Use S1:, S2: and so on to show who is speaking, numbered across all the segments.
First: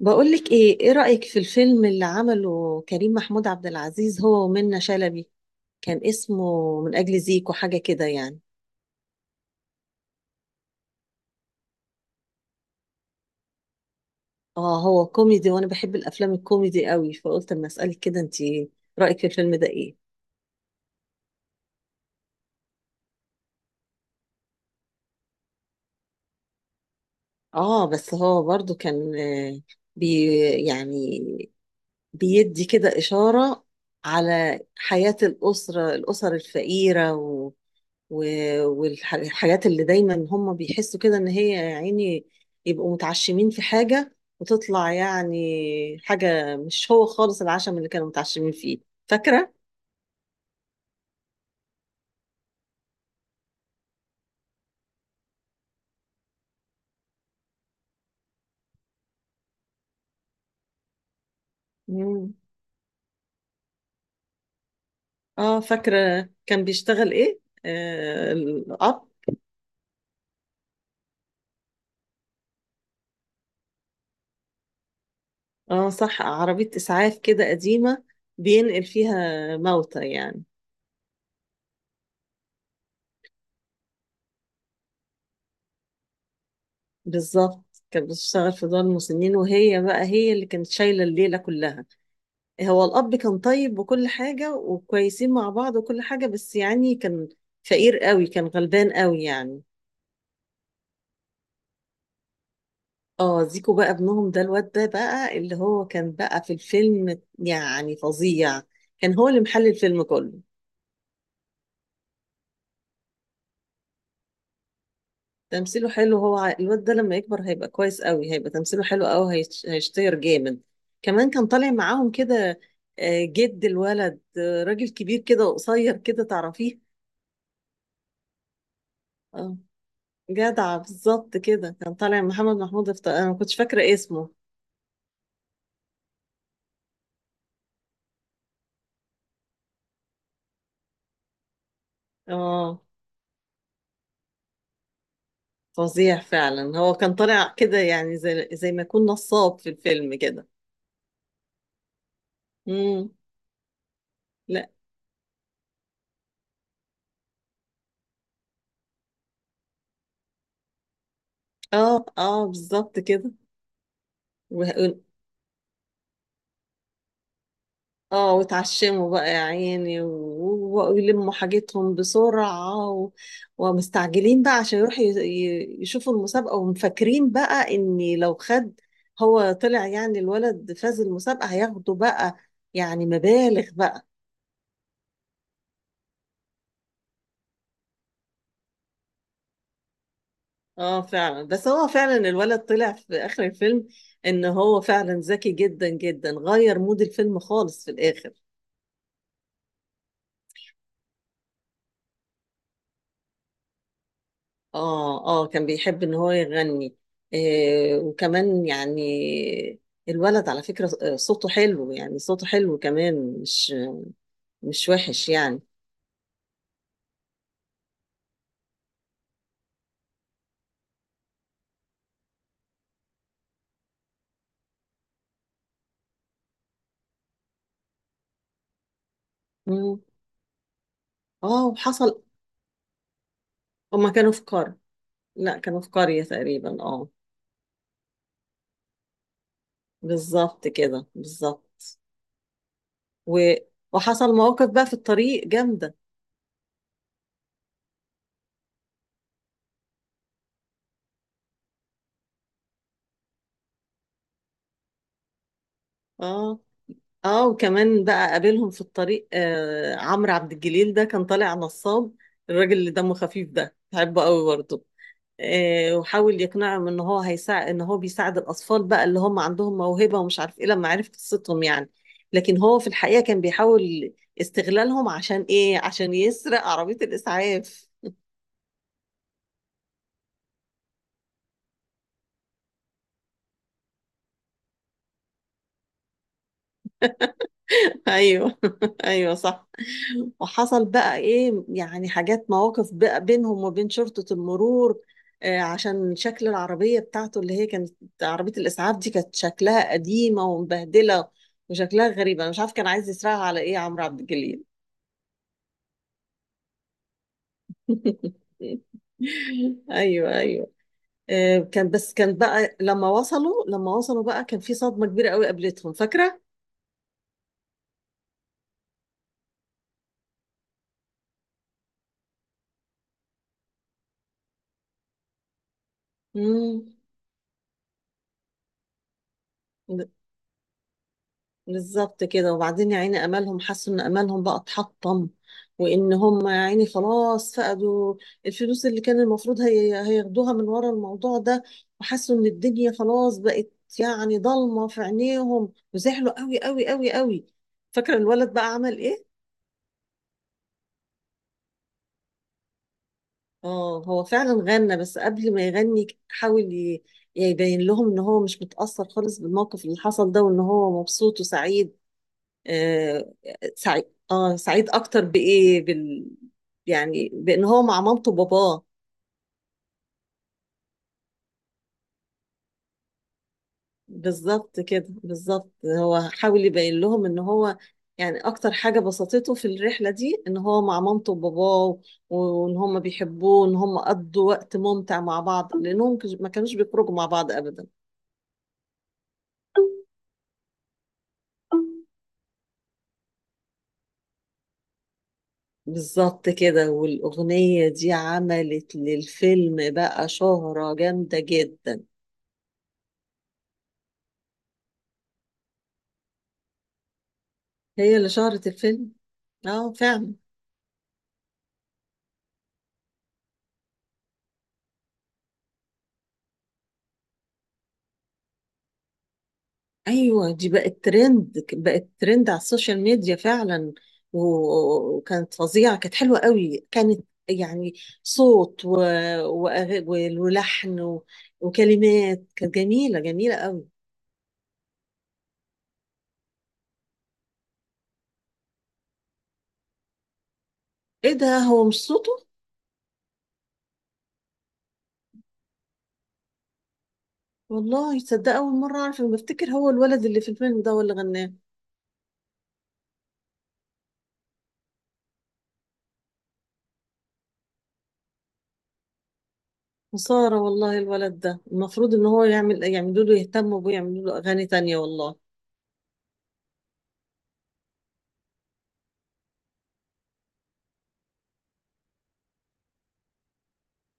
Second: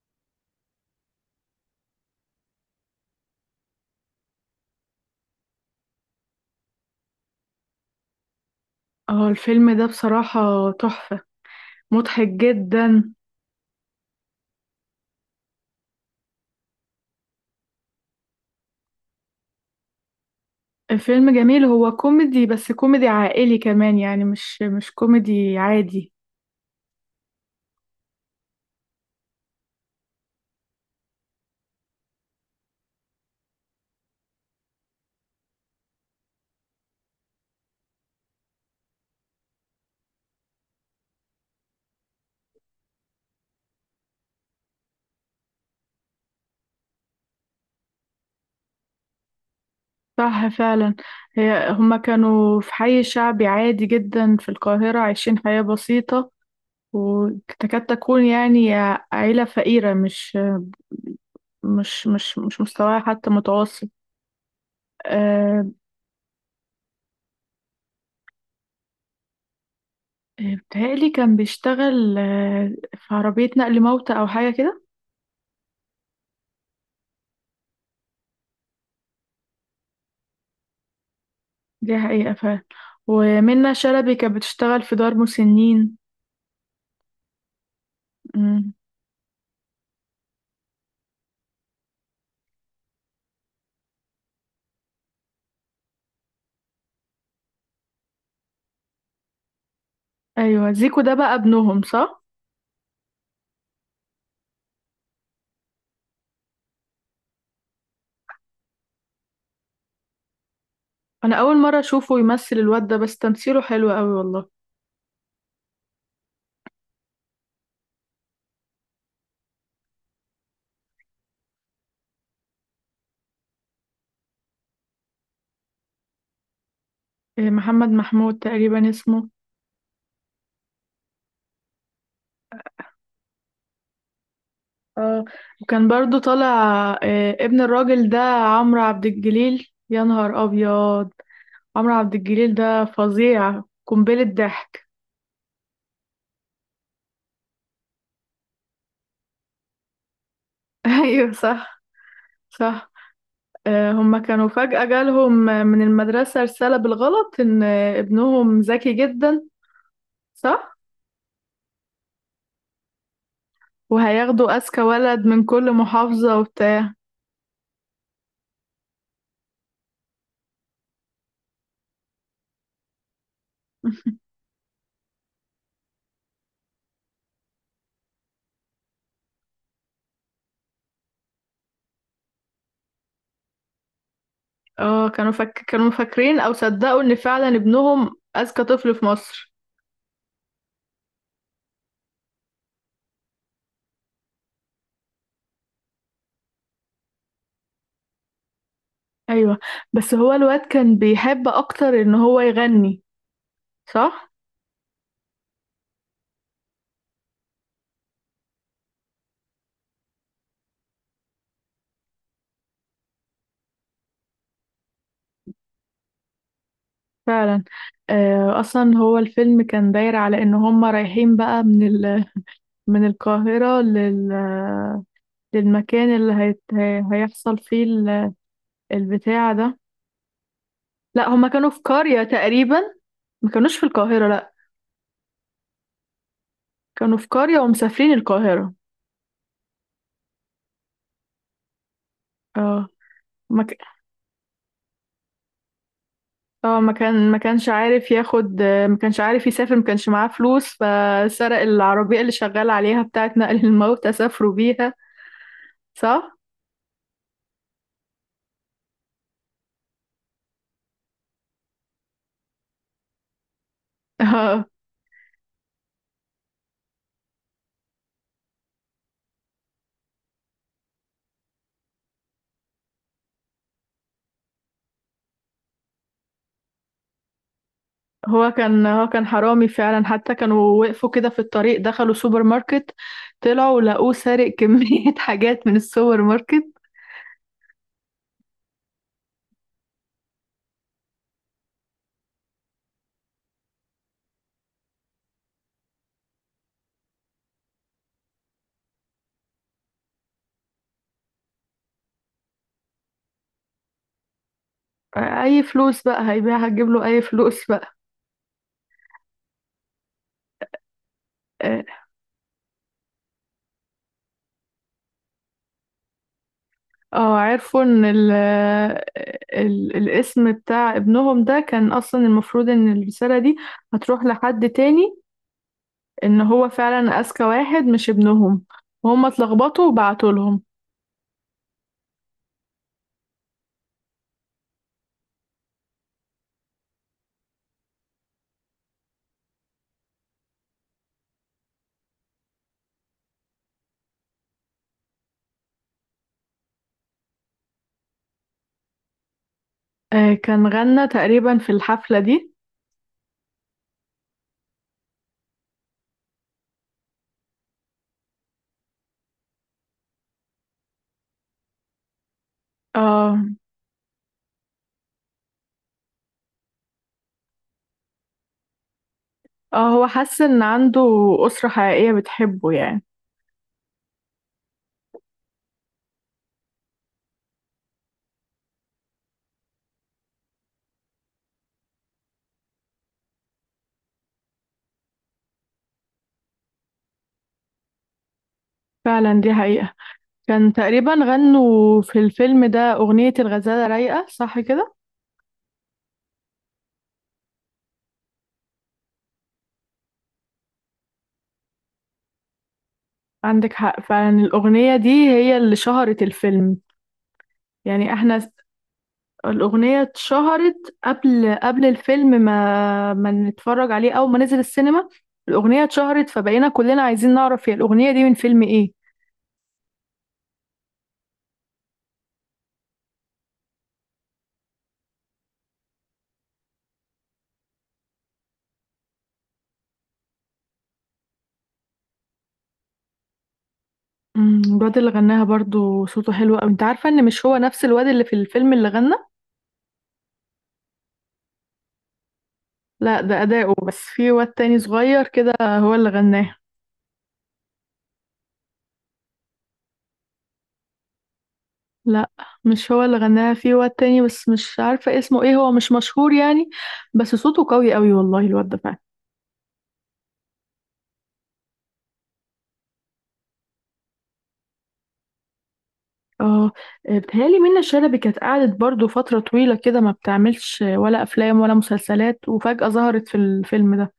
S1: بقولك ايه، ايه رأيك في الفيلم اللي عمله كريم محمود عبد العزيز هو ومنة شلبي؟ كان اسمه من أجل زيكو، حاجة كده يعني.
S2: اه، الفيلم ده بصراحة تحفة. مضحك جدا.
S1: اه هو كوميدي وانا بحب الافلام الكوميدي قوي، فقلت اما اسألك كده انت، رأيك في الفيلم ده ايه.
S2: الفيلم جميل، هو كوميدي بس كوميدي عائلي كمان، يعني مش كوميدي عادي.
S1: اه بس هو برضو كان بي يعني بيدي كده إشارة على حياة الأسرة، الأسر الفقيرة، والحاجات اللي دايما هم بيحسوا كده ان هي يا عيني يبقوا متعشمين في حاجة وتطلع يعني حاجة مش هو خالص العشم اللي كانوا متعشمين فيه. فاكرة؟
S2: صح فعلا. هما كانوا في حي شعبي عادي جدا في القاهرة، عايشين حياة بسيطة وتكاد تكون يعني عيلة فقيرة، مش مش
S1: مم.
S2: مش مش مستواها حتى متوسط.
S1: اه
S2: أه.
S1: فاكرة، كان بيشتغل ايه؟ آه الأب.
S2: بتهيألي كان بيشتغل في عربية نقل موتى أو حاجة كده.
S1: اه صح، عربية إسعاف كده قديمة بينقل فيها موتى يعني.
S2: دي حقيقة فعلا، ومنة شلبي كانت بتشتغل في دار مسنين.
S1: بالظبط، كانت بتشتغل في
S2: مم.
S1: دار المسنين، وهي بقى هي اللي كانت شايلة الليلة كلها. هو الأب كان طيب وكل حاجة، وكويسين مع بعض وكل حاجة، بس يعني كان فقير قوي، كان غلبان قوي يعني.
S2: أيوة، زيكو ده بقى ابنهم صح؟
S1: اه زيكو بقى ابنهم، ده الواد ده بقى اللي هو كان بقى في الفيلم يعني فظيع، كان هو اللي محل الفيلم كله.
S2: أنا أول مرة أشوفه يمثل، الواد ده بس تمثيله حلو أوي والله.
S1: تمثيله حلو، هو الواد ده لما يكبر هيبقى كويس قوي، هيبقى تمثيله حلو قوي، هيشتهر جامد. كمان كان طالع معاهم كده جد الولد، راجل كبير كده وقصير كده، تعرفيه.
S2: إيه، محمد محمود تقريبا اسمه.
S1: اه جدع، بالظبط كده، كان طالع محمد محمود انا ما كنتش فاكره اسمه.
S2: اه، وكان برضو طالع ابن الراجل ده عمرو عبد الجليل، يا نهار أبيض! عمرو عبد الجليل
S1: اه
S2: ده فظيع، قنبلة ضحك.
S1: فظيع فعلا، هو كان طالع كده يعني زي ما يكون نصاب في الفيلم كده.
S2: أيوة، صح، صح.
S1: امم
S2: هما كانوا
S1: لا.
S2: فجأة جالهم من المدرسة رسالة بالغلط إن ابنهم ذكي جدا، صح؟
S1: اه اه بالظبط كده.
S2: وهياخدوا أذكى
S1: وه-
S2: ولد من كل محافظة وبتاع.
S1: اه وتعشموا بقى يا عيني ويلموا حاجتهم بسرعة ومستعجلين بقى عشان يروحوا يشوفوا المسابقة، ومفكرين بقى ان لو خد هو طلع يعني الولد، فاز المسابقة، هياخدوا بقى يعني مبالغ بقى.
S2: اه، كانوا فاكرين أو صدقوا إن فعلا ابنهم أذكى طفل في مصر.
S1: اه فعلا، بس هو فعلا الولد طلع في اخر الفيلم ان هو فعلا ذكي جدا جدا، غير مود الفيلم خالص في الاخر.
S2: أيوة. بس هو الواد كان بيحب أكتر إن هو يغني، صح؟
S1: اه اه كان بيحب ان هو يغني. آه وكمان يعني الولد على فكرة صوته حلو يعني، صوته حلو كمان، مش وحش يعني.
S2: فعلا. أصلا هو الفيلم كان داير على إن هما رايحين بقى من القاهرة للمكان اللي هيحصل فيه البتاع ده.
S1: مم.
S2: لا، هما
S1: اه
S2: كانوا في قرية
S1: وحصل.
S2: تقريبا، ما كانوش في
S1: هما
S2: القاهرة،
S1: كانوا في
S2: لا
S1: قرية. لا كانوا في قرية تقريبا، اه.
S2: كانوا في قرية ومسافرين القاهرة.
S1: بالظبط كده، بالظبط.
S2: اه.
S1: و...
S2: ما ك...
S1: وحصل مواقف بقى في الطريق جامدة.
S2: ما كانش عارف ياخد، ما كانش عارف يسافر، ما كانش معاه فلوس، فسرق العربية اللي شغال عليها بتاعة نقل الموتى، سافروا بيها. صح.
S1: اه اه، وكمان بقى قابلهم في الطريق آه عمرو عبد الجليل ده، كان طالع نصاب. الراجل اللي دمه خفيف ده بحبه قوي
S2: اه،
S1: برضه. آه وحاول يقنعهم ان هو هيساعد، ان هو بيساعد الاطفال بقى اللي هم عندهم موهبة ومش عارف ايه، لما عرف قصتهم يعني. لكن هو في الحقيقة كان بيحاول استغلالهم عشان ايه، عشان يسرق عربية الاسعاف.
S2: هو كان حرامي فعلا، حتى كانوا وقفوا كده في الطريق، دخلوا سوبر ماركت، طلعوا لقوه سارق كمية حاجات من السوبر ماركت.
S1: ايوه. ايوه صح. وحصل بقى ايه يعني، حاجات مواقف بقى بينهم وبين شرطة المرور، عشان شكل العربية بتاعته اللي هي كانت، عربية الإسعاف دي كانت شكلها قديمة ومبهدلة وشكلها غريب. أنا مش عارف كان عايز يسرقها على إيه عمرو عبد الجليل.
S2: أي فلوس بقى هيبيعها، هتجيب له أي فلوس بقى.
S1: أيوه أيوه.
S2: آه.
S1: كان بقى لما وصلوا بقى كان في صدمة كبيرة قوي قابلتهم، فاكرة؟
S2: اه، عرفوا ان ال ال الاسم بتاع ابنهم ده كان اصلا المفروض ان الرسالة دي هتروح لحد تاني، ان هو فعلا اذكى واحد، مش ابنهم، وهم اتلخبطوا
S1: مم.
S2: وبعتوا لهم.
S1: بالظبط كده. وبعدين يا عيني امالهم، حسوا ان امالهم بقى اتحطم، وان هم يا عيني خلاص فقدوا الفلوس اللي كان المفروض هي هياخدوها من ورا الموضوع ده، وحسوا ان الدنيا خلاص بقت يعني ضلمه في عينيهم، وزعلوا قوي قوي قوي قوي. فاكره الولد بقى عمل ايه؟
S2: آه، كان غنى تقريبا في الحفلة دي.
S1: اه هو فعلا غنى، بس قبل ما يغني حاول يبين لهم ان هو مش متاثر خالص بالموقف اللي حصل ده، وان هو مبسوط وسعيد. آه
S2: اه،
S1: سعيد. اه سعيد اكتر يعني بان هو مع مامته وباباه.
S2: اه، هو حس ان عنده أسرة حقيقية بتحبه يعني.
S1: بالظبط كده، بالظبط. هو حاول يبين لهم ان هو يعني اكتر حاجة بسطته في الرحلة دي ان هو مع مامته وباباه، وان هم بيحبوه، وان هم قضوا وقت ممتع مع بعض، لانهم ما كانوش بيخرجوا مع بعض ابدا.
S2: فعلا، دي حقيقة. كان تقريبا غنوا في الفيلم ده أغنية الغزالة رايقة، صح كده؟
S1: بالظبط كده، والاغنية دي عملت للفيلم بقى شهرة جامدة جدا.
S2: عندك حق فعلا، الأغنية دي هي اللي شهرت الفيلم يعني،
S1: هي اللي
S2: احنا
S1: شهرت الفيلم. اه
S2: الأغنية
S1: فعلا.
S2: اتشهرت قبل الفيلم ما نتفرج عليه، أول ما نزل السينما. الأغنية اتشهرت، فبقينا كلنا عايزين نعرف هي الأغنية دي من فيلم إيه.
S1: ايوه دي بقت ترند، بقت ترند على السوشيال ميديا فعلا. وكانت فظيعه، كانت حلوه قوي، كانت يعني صوت و... وأغ- ولحن وكلمات، كانت جميله جميله قوي.
S2: الواد اللي غناها برضو صوته حلو أوي. أنت عارفة إن مش هو نفس الواد اللي في الفيلم اللي غنى؟
S1: ايه ده، هو مش صوته؟
S2: لا، ده أداؤه بس، في واد تاني صغير كده هو اللي غناها.
S1: والله تصدق اول مره اعرف، أنا بفتكر هو الولد اللي في الفيلم ده هو اللي غناه.
S2: لا، مش هو اللي غناها، في واد تاني بس مش عارفة اسمه إيه، هو مش مشهور يعني. بس صوته قوي أوي والله الواد ده.
S1: خساره والله الولد ده، المفروض ان هو يعمل، يعملوا له، يهتموا بيه، يعملوا له اغاني تانية والله.
S2: اه. بتهيألي منة شلبي كانت قعدت برضو فترة طويلة كده ما بتعملش ولا أفلام ولا مسلسلات، وفجأة ظهرت في الفيلم ده.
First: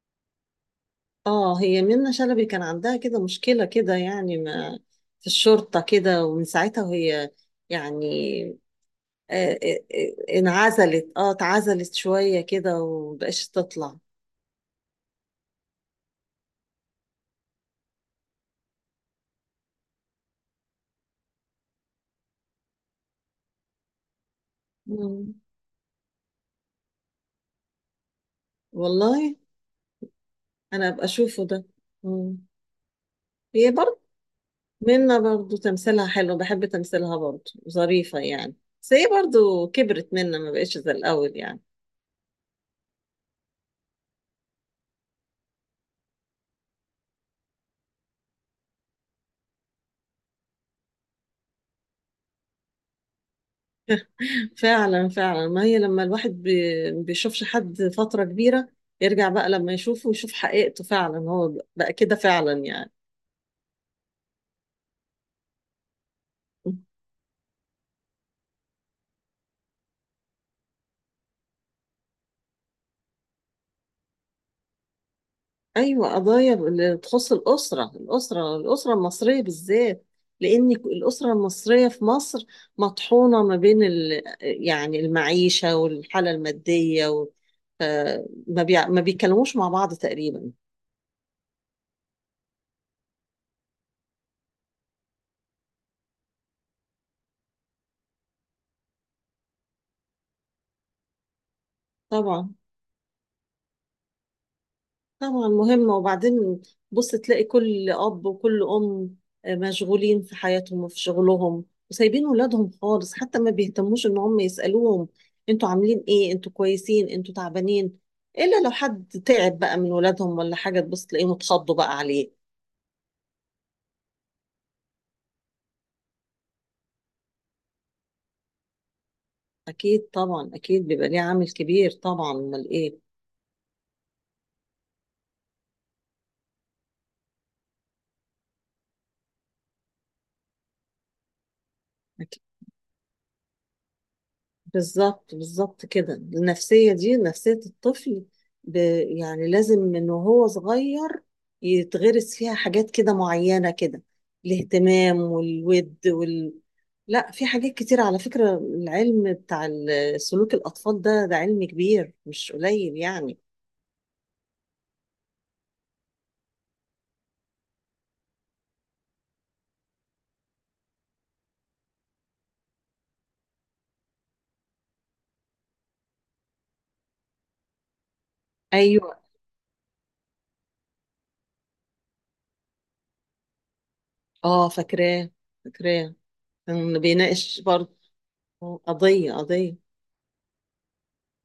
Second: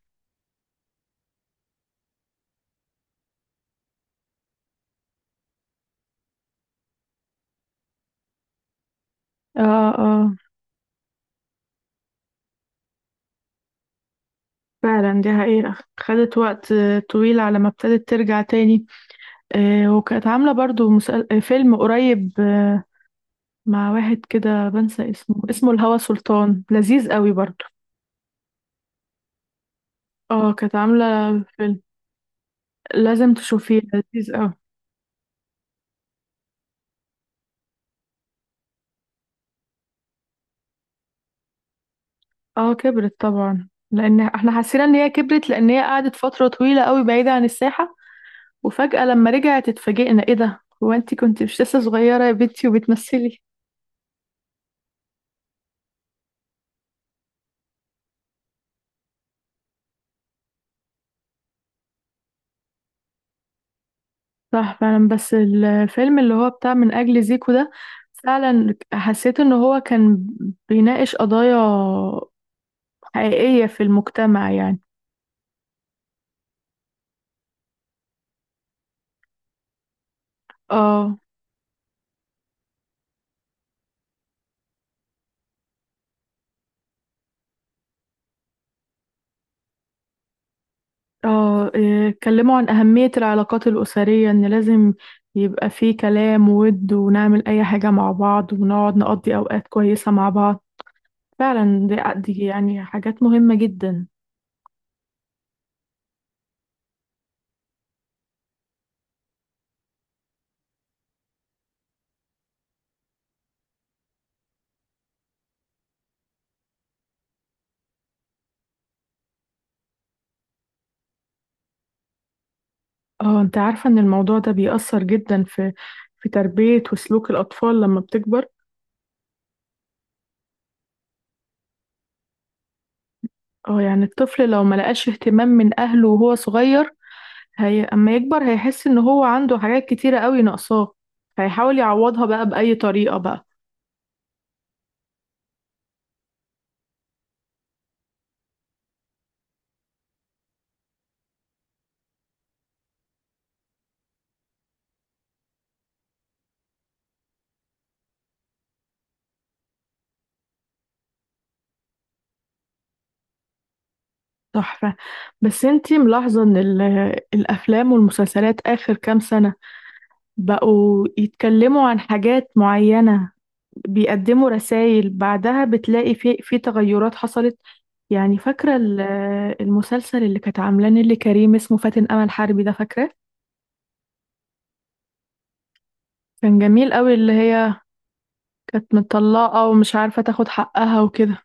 S1: اه هي منة شلبي كان عندها كده مشكلة كده يعني، ما في الشرطة كده، ومن ساعتها وهي يعني آه، آه،
S2: اه، اه.
S1: انعزلت، اه اتعزلت شوية كده ومبقاش تطلع.
S2: فعلا دي حقيقة، خدت وقت طويل على ما ابتدت ترجع تاني. وكانت عاملة برضو مسل... آه، فيلم قريب مع واحد كده بنسى
S1: مم.
S2: اسمه الهوى سلطان، لذيذ قوي برضو.
S1: والله،
S2: اه، كانت
S1: انا
S2: عاملة
S1: ابقى اشوفه ده.
S2: فيلم،
S1: مم.
S2: لازم
S1: هي
S2: تشوفيه،
S1: برضه
S2: لذيذ قوي.
S1: منة برضه تمثيلها حلو، بحب تمثيلها برضه، ظريفة يعني. بس هي برضه كبرت منة، ما بقتش زي الاول يعني.
S2: اه، كبرت طبعا، لان احنا حسينا ان هي كبرت، لان هي قعدت فترة طويلة قوي بعيدة عن الساحة، وفجأة لما رجعت اتفاجئنا، ايه ده، هو انتي كنت مش لسه صغيرة يا بنتي وبتمثلي؟
S1: فعلا فعلا، ما هي لما الواحد بيشوفش حد فترة كبيرة، يرجع بقى لما يشوفه يشوف حقيقته فعلا، هو بقى كده فعلا يعني.
S2: صح فعلا. بس الفيلم اللي هو بتاع من أجل زيكو ده، فعلا حسيت ان هو كان بيناقش قضايا حقيقية في المجتمع يعني.
S1: أيوة قضايا اللي تخص الأسرة، الأسرة، الأسرة المصرية بالذات. لأن
S2: اه.
S1: الأسرة المصرية في مصر مطحونة ما بين يعني المعيشة والحالة المادية ف- ما بيتكلموش مع بعض تقريبا.
S2: اه، إيه، اتكلموا عن أهمية العلاقات الأسرية، ان لازم يبقى فيه كلام وود ونعمل أي حاجة مع بعض ونقعد نقضي أوقات كويسة مع بعض. فعلا دي
S1: طبعا.
S2: يعني حاجات مهمة جدا.
S1: طبعا مهمة. وبعدين بص تلاقي كل أب وكل أم مشغولين في حياتهم وفي شغلهم، وسايبين ولادهم خالص، حتى ما بيهتموش إن هم يسألوهم أنتوا عاملين إيه، أنتوا كويسين، أنتوا تعبانين. إلا لو حد تعب بقى من ولادهم ولا حاجة، تبص تلاقيهم اتخضوا بقى عليه.
S2: اه، انت عارفة ان الموضوع ده بيأثر جدا في تربية وسلوك الأطفال لما بتكبر.
S1: أكيد طبعا، أكيد بيبقى ليه عامل كبير طبعا، أمال إيه.
S2: اه، يعني الطفل لو ما لقاش اهتمام من أهله وهو صغير، هي اما يكبر هيحس ان هو عنده حاجات كتيرة قوي ناقصاه، هيحاول يعوضها بقى بأي طريقة بقى.
S1: بالظبط، بالظبط كده، النفسية دي نفسية الطفل ب... يعني لازم من وهو صغير يتغرس فيها حاجات كده معينة كده، الاهتمام والود لا، في حاجات كتير على فكرة. العلم بتاع سلوك الأطفال ده، ده علم كبير مش قليل يعني.
S2: تحفة. بس انتي ملاحظة ان الأفلام والمسلسلات آخر كام سنة بقوا يتكلموا عن حاجات معينة، بيقدموا رسائل بعدها بتلاقي في تغيرات حصلت يعني؟ فاكرة
S1: أيوة.
S2: المسلسل اللي كانت عاملاه نيللي كريم اسمه فاتن أمل حربي ده؟ فاكرة،
S1: اه فاكراه، فاكراه.
S2: كان جميل
S1: كان
S2: قوي، اللي
S1: بيناقش
S2: هي
S1: برضه
S2: كانت
S1: قضية،
S2: متطلقة
S1: قضية.
S2: ومش عارفة تاخد حقها وكده.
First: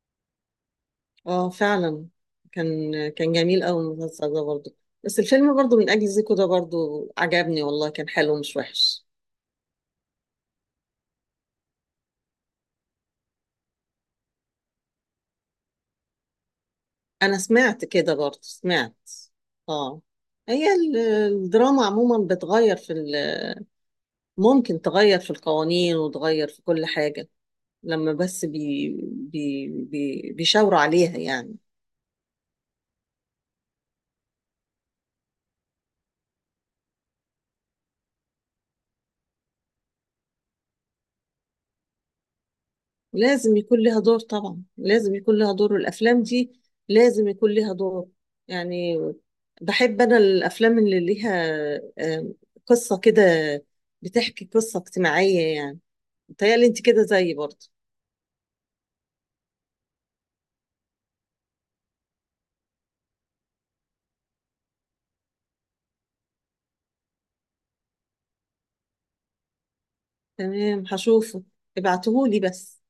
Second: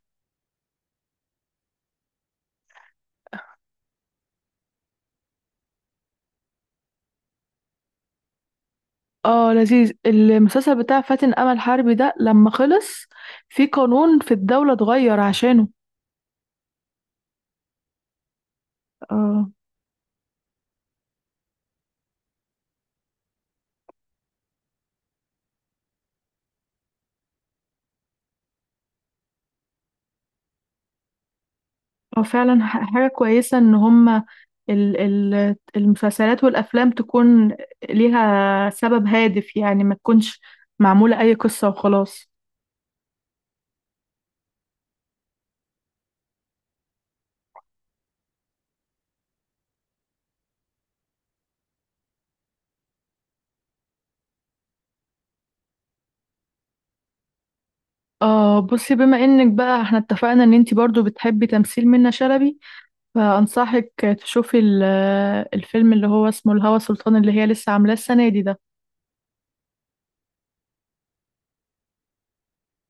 S1: اه فعلا. كان كان جميل قوي المسلسل ده برضه. بس الفيلم برضه من اجل زيكو ده برضه عجبني والله، كان حلو مش وحش.
S2: اه، لذيذ. المسلسل بتاع فاتن أمل حربي ده لما خلص، في قانون في الدولة اتغير عشانه.
S1: انا سمعت كده برضه، سمعت.
S2: اه،
S1: اه. هي الدراما عموما بتغير في ممكن تغير في القوانين، وتغير في كل حاجة، لما بس بي بي بي بيشاوروا عليها يعني.
S2: هو فعلا حاجة كويسة إن هما المسلسلات والأفلام تكون ليها سبب هادف يعني، ما تكونش معمولة أي قصة وخلاص.
S1: لازم يكون لها دور طبعا، لازم يكون لها دور، والأفلام دي لازم يكون لها دور يعني. بحب أنا الأفلام اللي ليها آم، قصة كده، بتحكي قصة اجتماعية يعني. متهيألي أنت كده زيي برضه.
S2: آه، بصي، بما إنك بقى احنا اتفقنا إن انتي برضو بتحبي تمثيل منة شلبي، فأنصحك تشوفي الفيلم اللي هو اسمه الهوى سلطان، اللي هي لسه عاملاه السنة دي ده.
S1: تمام هشوفه، ابعتهولي بس.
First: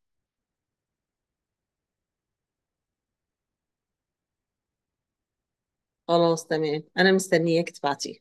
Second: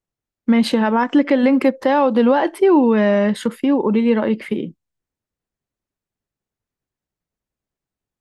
S2: ماشي، هبعتلك اللينك بتاعه دلوقتي، وشوفيه وقوليلي رأيك فيه إيه.
S1: خلاص تمام، أنا مستنياك تبعتيه.